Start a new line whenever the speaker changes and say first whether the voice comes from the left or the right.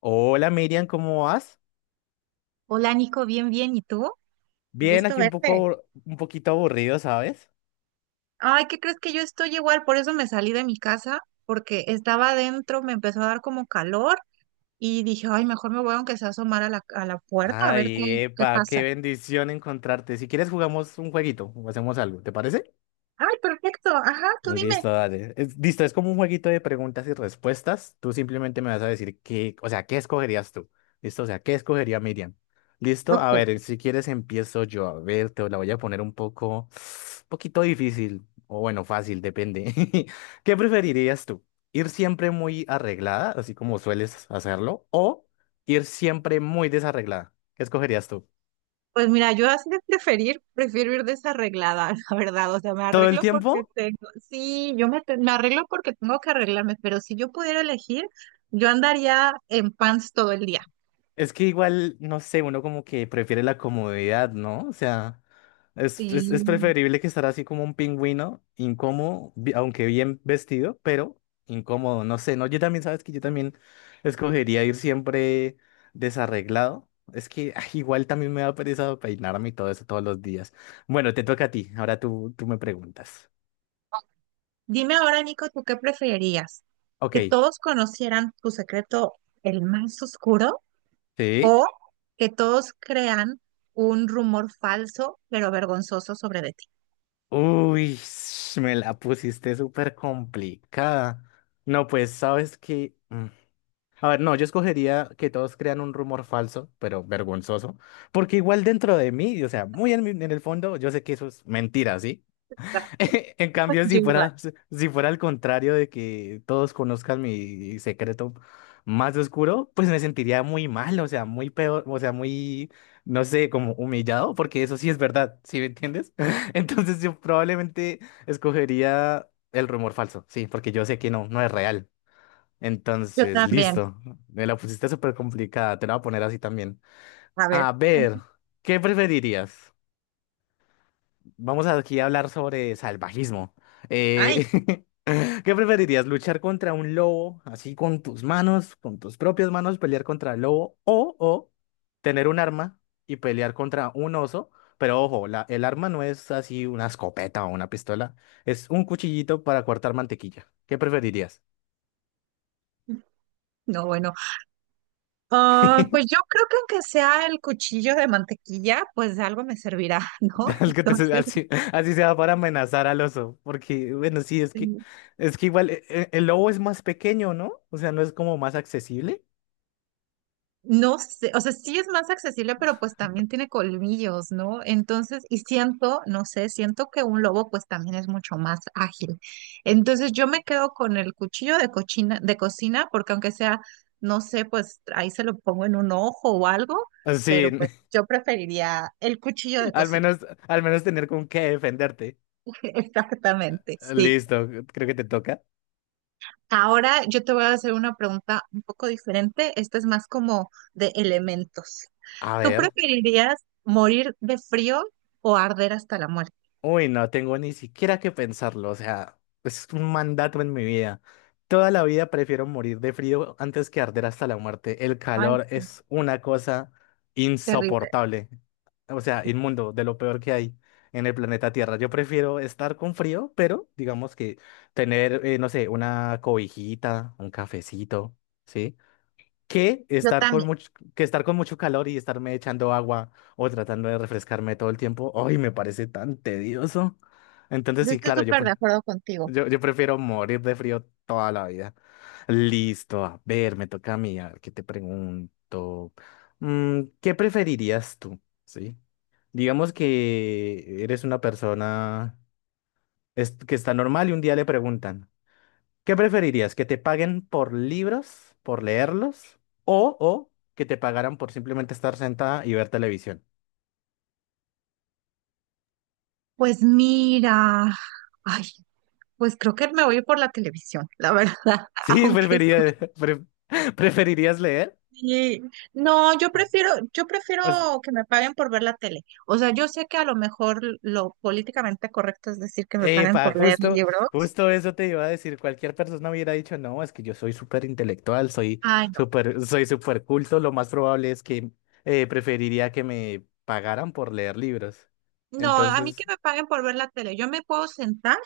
left: Hola Miriam, ¿cómo vas?
right: Hola Nico, bien, bien, ¿y tú?
left: Bien,
right: Gusto
left: aquí un poco,
right: verte.
left: un poquito aburrido, ¿sabes?
right: Ay, ¿qué crees que yo estoy igual? Por eso me salí de mi casa, porque estaba adentro, me empezó a dar como calor y dije, ay, mejor me voy aunque sea a asomar a la puerta a ver qué,
left: Ay,
right: qué
left: epa,
right: pasa.
left: qué bendición encontrarte. Si quieres jugamos un jueguito o hacemos algo, ¿te parece?
right: Ay, perfecto, ajá, tú dime.
left: Listo, dale. Listo, es como un jueguito de preguntas y respuestas. Tú simplemente me vas a decir qué, o sea, ¿qué escogerías tú? Listo, o sea, ¿qué escogería Miriam? Listo, a
right: Ok.
left: ver, si quieres empiezo yo. A ver, te la voy a poner un poco, poquito difícil, o bueno, fácil, depende. ¿Qué preferirías tú? ¿Ir siempre muy arreglada, así como sueles hacerlo, o ir siempre muy desarreglada? ¿Qué escogerías tú?
right: Pues mira, yo así de preferir, prefiero ir desarreglada, la verdad. O sea, me
left: ¿Todo el
right: arreglo porque
left: tiempo?
right: tengo, sí, me arreglo porque tengo que arreglarme, pero si yo pudiera elegir, yo andaría en pants todo el día.
left: Es que igual, no sé, uno como que prefiere la comodidad, ¿no? O sea, es
right: Sí.
left: preferible que estar así como un pingüino, incómodo, aunque bien vestido, pero incómodo, no sé, ¿no? Yo también, sabes que yo también escogería ir siempre desarreglado. Es que ay, igual también me da pereza peinarme y todo eso todos los días. Bueno, te toca a ti, ahora tú me preguntas.
right: Dime ahora, Nico, ¿tú qué preferirías?
left: Ok,
right: ¿Que todos conocieran tu secreto, el más oscuro,
left: ¿sí?
right: o que todos crean un rumor falso pero vergonzoso sobre de ti?
left: Uy, me la pusiste súper complicada. No, pues sabes que. A ver, no, yo escogería que todos crean un rumor falso, pero vergonzoso, porque igual dentro de mí, o sea, muy en el fondo, yo sé que eso es mentira, ¿sí? En cambio,
right: Yo
left: si
right: igual.
left: fuera, si si fuera al contrario de que todos conozcan mi secreto más oscuro, pues me sentiría muy mal, o sea, muy peor, o sea, muy, no sé, como humillado, porque eso sí es verdad, ¿sí me entiendes? Entonces yo probablemente escogería el rumor falso, sí, porque yo sé que no, no es real.
right: Yo
left: Entonces,
right: también.
left: listo. Me la pusiste súper complicada. Te la voy a poner así también.
right: A ver.
left: A ver, ¿qué preferirías? Vamos aquí a hablar sobre salvajismo.
right: Ay,
left: Eh, ¿qué preferirías? ¿Luchar contra un lobo así con tus manos, con tus propias manos, pelear contra el lobo? O tener un arma y pelear contra un oso. Pero ojo, el arma no es así una escopeta o una pistola. Es un cuchillito para cortar mantequilla. ¿Qué preferirías?
right: no, bueno. Ah, pues yo creo que aunque sea el cuchillo de mantequilla, pues de algo me servirá, ¿no?
left: El que te, se-
right: Entonces,
left: Así sea para amenazar al oso, porque bueno, sí, es que
right: este,
left: igual el lobo es más pequeño, ¿no? O sea, no es como más accesible.
right: no sé, o sea, sí es más accesible, pero pues también tiene colmillos, ¿no? Entonces, y siento, no sé, siento que un lobo pues también es mucho más ágil. Entonces, yo me quedo con el cuchillo de cocina, porque aunque sea, no sé, pues ahí se lo pongo en un ojo o algo,
left: Ah, sí,
right: pero pues yo preferiría el cuchillo de
left: al
right: cocina.
left: menos al menos tener con qué defenderte.
right: Exactamente,
left: Ah,
right: sí.
left: listo, creo que te toca.
right: Ahora yo te voy a hacer una pregunta un poco diferente. Esta es más como de elementos.
left: A
right: ¿Tú
left: ver.
right: preferirías morir de frío o arder hasta la muerte?
left: Uy, no tengo ni siquiera que pensarlo, o sea, es un mandato en mi vida. Toda la vida prefiero morir de frío antes que arder hasta la muerte. El
right: Ay,
left: calor
right: sí,
left: es una cosa
right: terrible.
left: insoportable, o sea, inmundo, de lo peor que hay en el planeta Tierra. Yo prefiero estar con frío, pero digamos que tener, no sé, una cobijita, un cafecito, ¿sí? que
right: Yo
left: estar con
right: también.
left: mucho, que estar con mucho calor y estarme echando agua o tratando de refrescarme todo el tiempo. Ay, me parece tan tedioso. Entonces,
right: Yo
left: sí,
right: estoy
left: claro, yo,
right: súper de
left: pre-
right: acuerdo contigo.
left: yo, yo prefiero morir de frío toda la vida. Listo, a ver, me toca a mí, a ver, ¿qué te pregunto? Mm, ¿qué preferirías tú? ¿Sí? Digamos que eres una persona que está normal y un día le preguntan. ¿Qué preferirías? ¿Que te paguen por libros, por leerlos, o que te pagaran por simplemente estar sentada y ver televisión?
right: Pues mira, ay, pues creo que me voy por la televisión, la verdad,
left: Sí,
right: aunque
left: preferirías leer.
right: sí. No, yo prefiero
left: O sea,
right: que me paguen por ver la tele. O sea, yo sé que a lo mejor lo políticamente correcto es decir que me paguen
left: epa,
right: por leer
left: justo,
right: libros.
left: justo eso te iba a decir. Cualquier persona hubiera dicho, no, es que yo soy súper intelectual, soy
right: Ay, no.
left: súper, soy súper culto. Lo más probable es que preferiría que me pagaran por leer libros.
right: No, a mí que
left: Entonces,
right: me paguen por ver la tele. Yo me puedo sentar,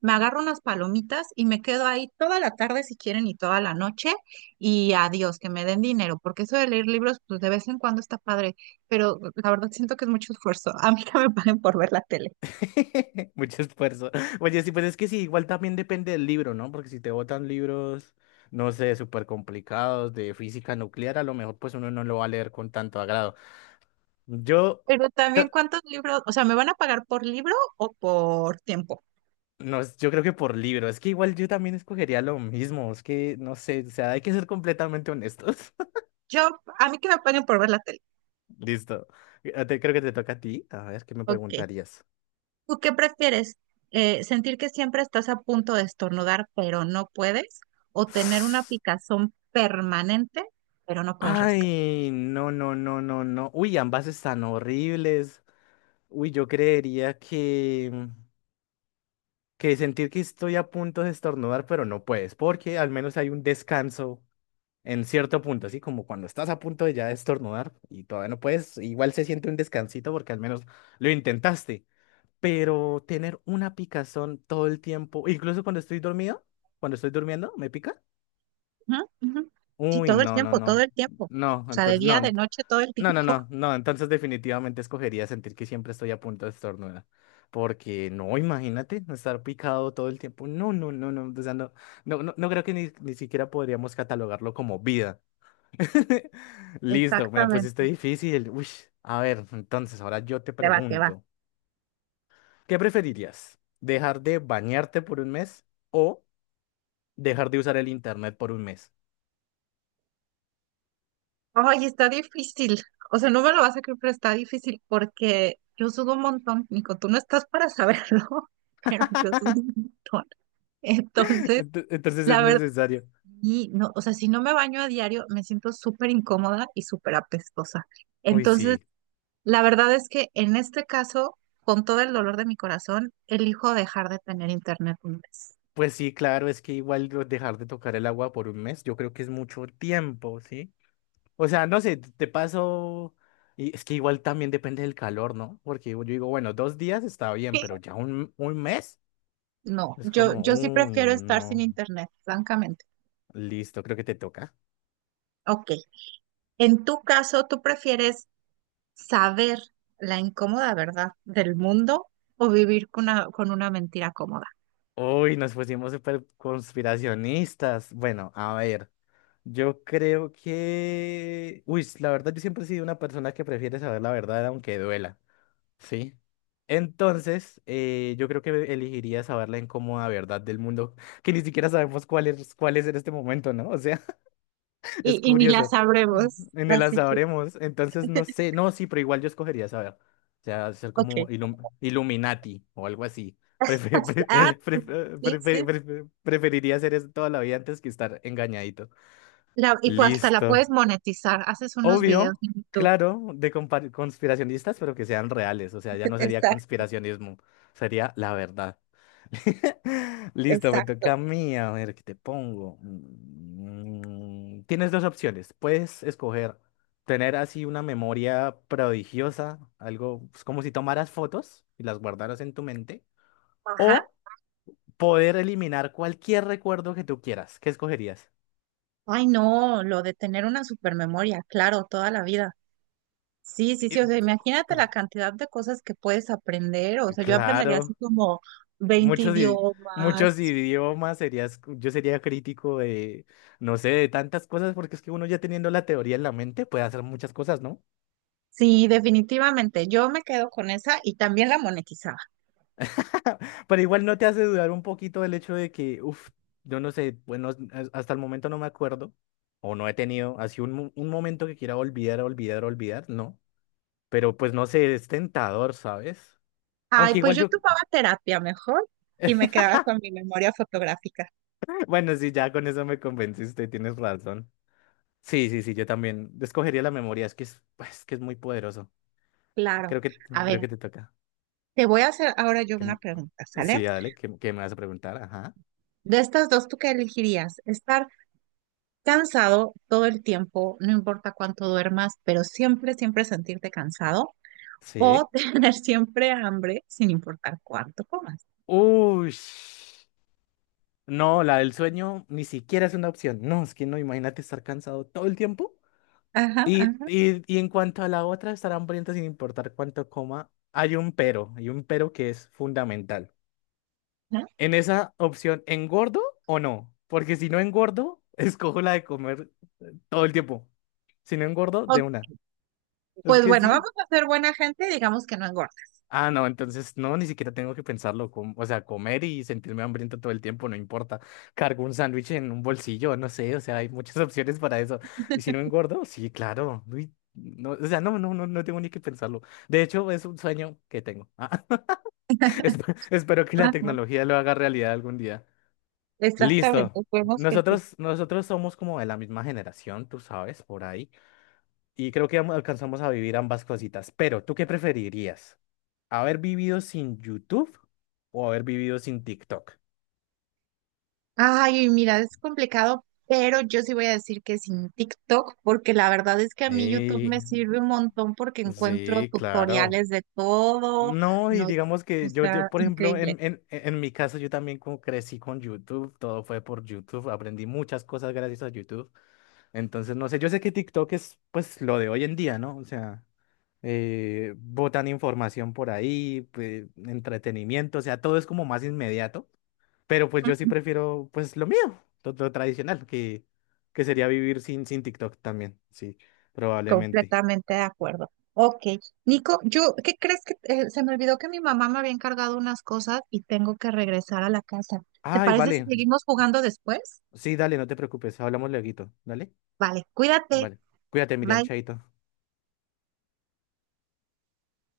right: me agarro unas palomitas y me quedo ahí toda la tarde si quieren y toda la noche y adiós, que me den dinero, porque eso de leer libros, pues de vez en cuando está padre, pero la verdad siento que es mucho esfuerzo. A mí que me paguen por ver la tele.
left: mucho esfuerzo. Oye, sí, pues es que sí, igual también depende del libro, ¿no? Porque si te botan libros, no sé, súper complicados de física nuclear, a lo mejor pues uno no lo va a leer con tanto agrado. Yo,
right: Pero también
left: ta-
right: cuántos libros, o sea, ¿me van a pagar por libro o por tiempo?
left: no, yo creo que por libro, es que igual yo también escogería lo mismo, es que no sé, o sea, hay que ser completamente honestos.
right: Yo, a mí que me paguen por ver la tele.
left: Listo. Creo que te toca a ti. A ver, ¿qué me
right: Ok.
left: preguntarías?
right: ¿Tú qué prefieres? ¿Sentir que siempre estás a punto de estornudar, pero no puedes? ¿O tener una picazón permanente, pero no puedes rascar?
left: Ay, no, no, no, no, no. Uy, ambas están horribles. Uy, yo creería que sentir que estoy a punto de estornudar, pero no puedes, porque al menos hay un descanso en cierto punto, así como cuando estás a punto de ya estornudar y todavía no puedes, igual se siente un descansito porque al menos lo intentaste, pero tener una picazón todo el tiempo, incluso cuando estoy dormido, cuando estoy durmiendo, ¿me pica?
right: Ujú, ujú. Sí,
left: Uy,
right: todo el
left: no, no,
right: tiempo, todo
left: no,
right: el tiempo. O
left: no,
right: sea, de
left: entonces
right: día,
left: no.
right: de noche, todo el
left: No,
right: tiempo.
left: no, no, no, entonces definitivamente escogería sentir que siempre estoy a punto de estornudar. Porque no, imagínate, no estar picado todo el tiempo. No, no, no, no, o sea, no, no, no, no creo que ni siquiera podríamos catalogarlo como vida. Listo, me la pusiste
right: Exactamente.
left: difícil. Uy, a ver, entonces ahora yo te
right: Te va, te va.
left: pregunto, ¿qué preferirías? ¿Dejar de bañarte por un mes o dejar de usar el internet por un mes?
right: Ay, está difícil. O sea, no me lo vas a creer, pero está difícil porque yo sudo un montón. Nico, tú no estás para saberlo, pero yo sudo un montón. Entonces,
left: Entonces es
right: la verdad.
left: necesario.
right: Y no, o sea, si no me baño a diario, me siento súper incómoda y súper apestosa.
left: Uy,
right: Entonces,
left: sí.
right: la verdad es que en este caso, con todo el dolor de mi corazón, elijo dejar de tener internet un mes.
left: Pues sí, claro, es que igual dejar de tocar el agua por un mes, yo creo que es mucho tiempo, ¿sí? O sea, no sé, te paso, y es que igual también depende del calor, ¿no? Porque yo digo, bueno, dos días está bien, pero ya un mes
right: No,
left: es
right: yo,
left: como,
right: yo sí
left: uy,
right: prefiero estar sin
left: no,
right: internet, francamente.
left: listo, creo que te toca.
right: Ok. En tu caso, ¿tú prefieres saber la incómoda verdad del mundo o vivir con una mentira cómoda?
left: Uy, nos pusimos súper conspiracionistas. Bueno, a ver, yo creo que, uy, la verdad, yo siempre he sido una persona que prefiere saber la verdad aunque duela. Sí. Entonces, yo creo que elegiría saber la incómoda verdad del mundo, que ni siquiera sabemos cuál es en este momento, ¿no? O sea, es
right: Y ni la
left: curioso.
right: sabremos.
left: En el la
right: Así que,
left: sabremos. Entonces, no sé. No, sí, pero igual yo escogería saber. O sea, ser como
right: ok.
left: Illuminati o algo así. Prefe-
right: Pues, ah,
left: pre-
right: sí,
left: pre- pre-
right: sí.
left: pre- preferiría hacer eso toda la vida antes que estar engañadito.
right: La- y pues hasta la
left: Listo.
right: puedes monetizar, haces unos videos
left: Obvio,
right: en YouTube.
left: claro, de conspiracionistas, pero que sean reales. O sea, ya no sería
right: Exacto,
left: conspiracionismo, sería la verdad. Listo, me
right: exacto.
left: toca a mí. A ver, ¿qué te pongo? Mm, tienes dos opciones. Puedes escoger tener así una memoria prodigiosa, algo pues, como si tomaras fotos y las guardaras en tu mente,
right: Ajá.
left: o poder eliminar cualquier recuerdo que tú quieras. ¿Qué escogerías?
right: Ay, no, lo de tener una supermemoria, claro, toda la vida. Sí, sí,
left: Eh,
right: sí, o sea, imagínate la cantidad de cosas que puedes aprender, o sea, yo aprendería así
left: Claro.
right: como 20
left: Muchos, i- muchos
right: idiomas.
left: idiomas serías, yo sería crítico de, no sé, de tantas cosas, porque es que uno ya teniendo la teoría en la mente puede hacer muchas cosas, ¿no?
right: Sí, definitivamente, yo me quedo con esa y también la monetizaba.
left: Pero igual no te hace dudar un poquito del hecho de que, uff, yo no sé, bueno, hasta el momento no me acuerdo, o no he tenido así un momento que quiera olvidar, olvidar, olvidar, no. Pero pues no sé, es tentador, ¿sabes?
right: Ay,
left: Aunque
right: pues
left: igual
right: yo
left: yo,
right: tomaba terapia mejor y me quedaba con mi memoria fotográfica.
left: bueno, sí, ya con eso me convenciste, tienes razón. Sí, sí, sí, yo también escogería la memoria, es que es muy poderoso.
right: Claro.
left: Creo que,
right: A
left: creo
right: ver,
left: que te toca.
right: te voy a hacer ahora yo
left: Que
right: una
left: m-
right: pregunta, ¿sale?
left: sí, dale, ¿Qué que me vas a preguntar, ajá.
right: De estas dos, ¿tú qué elegirías? ¿Estar cansado todo el tiempo, no importa cuánto duermas, pero siempre, siempre sentirte cansado? ¿O
left: Sí.
right: tener siempre hambre sin importar cuánto comas?
left: Uy, no, la del sueño ni siquiera es una opción. No, es que no, imagínate estar cansado todo el tiempo.
right: Ajá,
left: Y,
right: ajá,
left: y, y en cuanto a la otra, estar hambriento sin importar cuánto coma, hay un pero que es fundamental.
right: ajá.
left: En esa opción, ¿engordo o no? Porque si no engordo, escojo la de comer todo el tiempo. Si no engordo,
right: O-
left: de una. Es
right: pues
left: que
right: bueno,
left: sí.
right: vamos a ser buena gente, digamos que no engorda.
left: Ah, no, entonces no, ni siquiera tengo que pensarlo. O sea, comer y sentirme hambriento todo el tiempo, no importa. Cargo un sándwich en un bolsillo, no sé, o sea, hay muchas opciones para eso. Y si no engordo, sí, claro. Uy, no, o sea, no, no, no, no tengo ni que pensarlo. De hecho, es un sueño que tengo. Ah, espero que la
right: Ajá,
left: tecnología lo haga realidad algún día.
right: exactamente,
left: Listo.
right: vemos que sí.
left: Nosotros somos como de la misma generación, tú sabes, por ahí. Y creo que alcanzamos a vivir ambas cositas. Pero, ¿tú qué preferirías? ¿Haber vivido sin YouTube o haber vivido sin TikTok?
right: Ay, mira, es complicado, pero yo sí voy a decir que sin TikTok, porque la verdad es que a mí YouTube me
left: Sí,
right: sirve un montón porque encuentro
left: sí, claro.
right: tutoriales de todo,
left: No, y
right: no,
left: digamos
right: o
left: que yo,
right: sea,
left: yo, por ejemplo, en,
right: increíble.
left: en, en mi caso, yo también como crecí con YouTube, todo fue por YouTube, aprendí muchas cosas gracias a YouTube. Entonces, no sé, yo sé que TikTok es pues lo de hoy en día, ¿no? O sea, botan información por ahí, entretenimiento, o sea, todo es como más inmediato. Pero pues yo sí
right: ¿Mm?
left: prefiero pues lo mío, lo tradicional, que sería vivir sin TikTok también, sí, probablemente.
right: Completamente de acuerdo. Ok, Nico, yo, ¿qué crees que se me olvidó que mi mamá me había encargado unas cosas y tengo que regresar a la casa? ¿Te
left: Ay,
right: parece si
left: vale.
right: seguimos jugando después?
left: Sí, dale, no te preocupes, hablamos lueguito, ¿dale?
right: Vale, cuídate.
left: Vale. Cuídate, Miriam,
right: Bye.
left: chaito.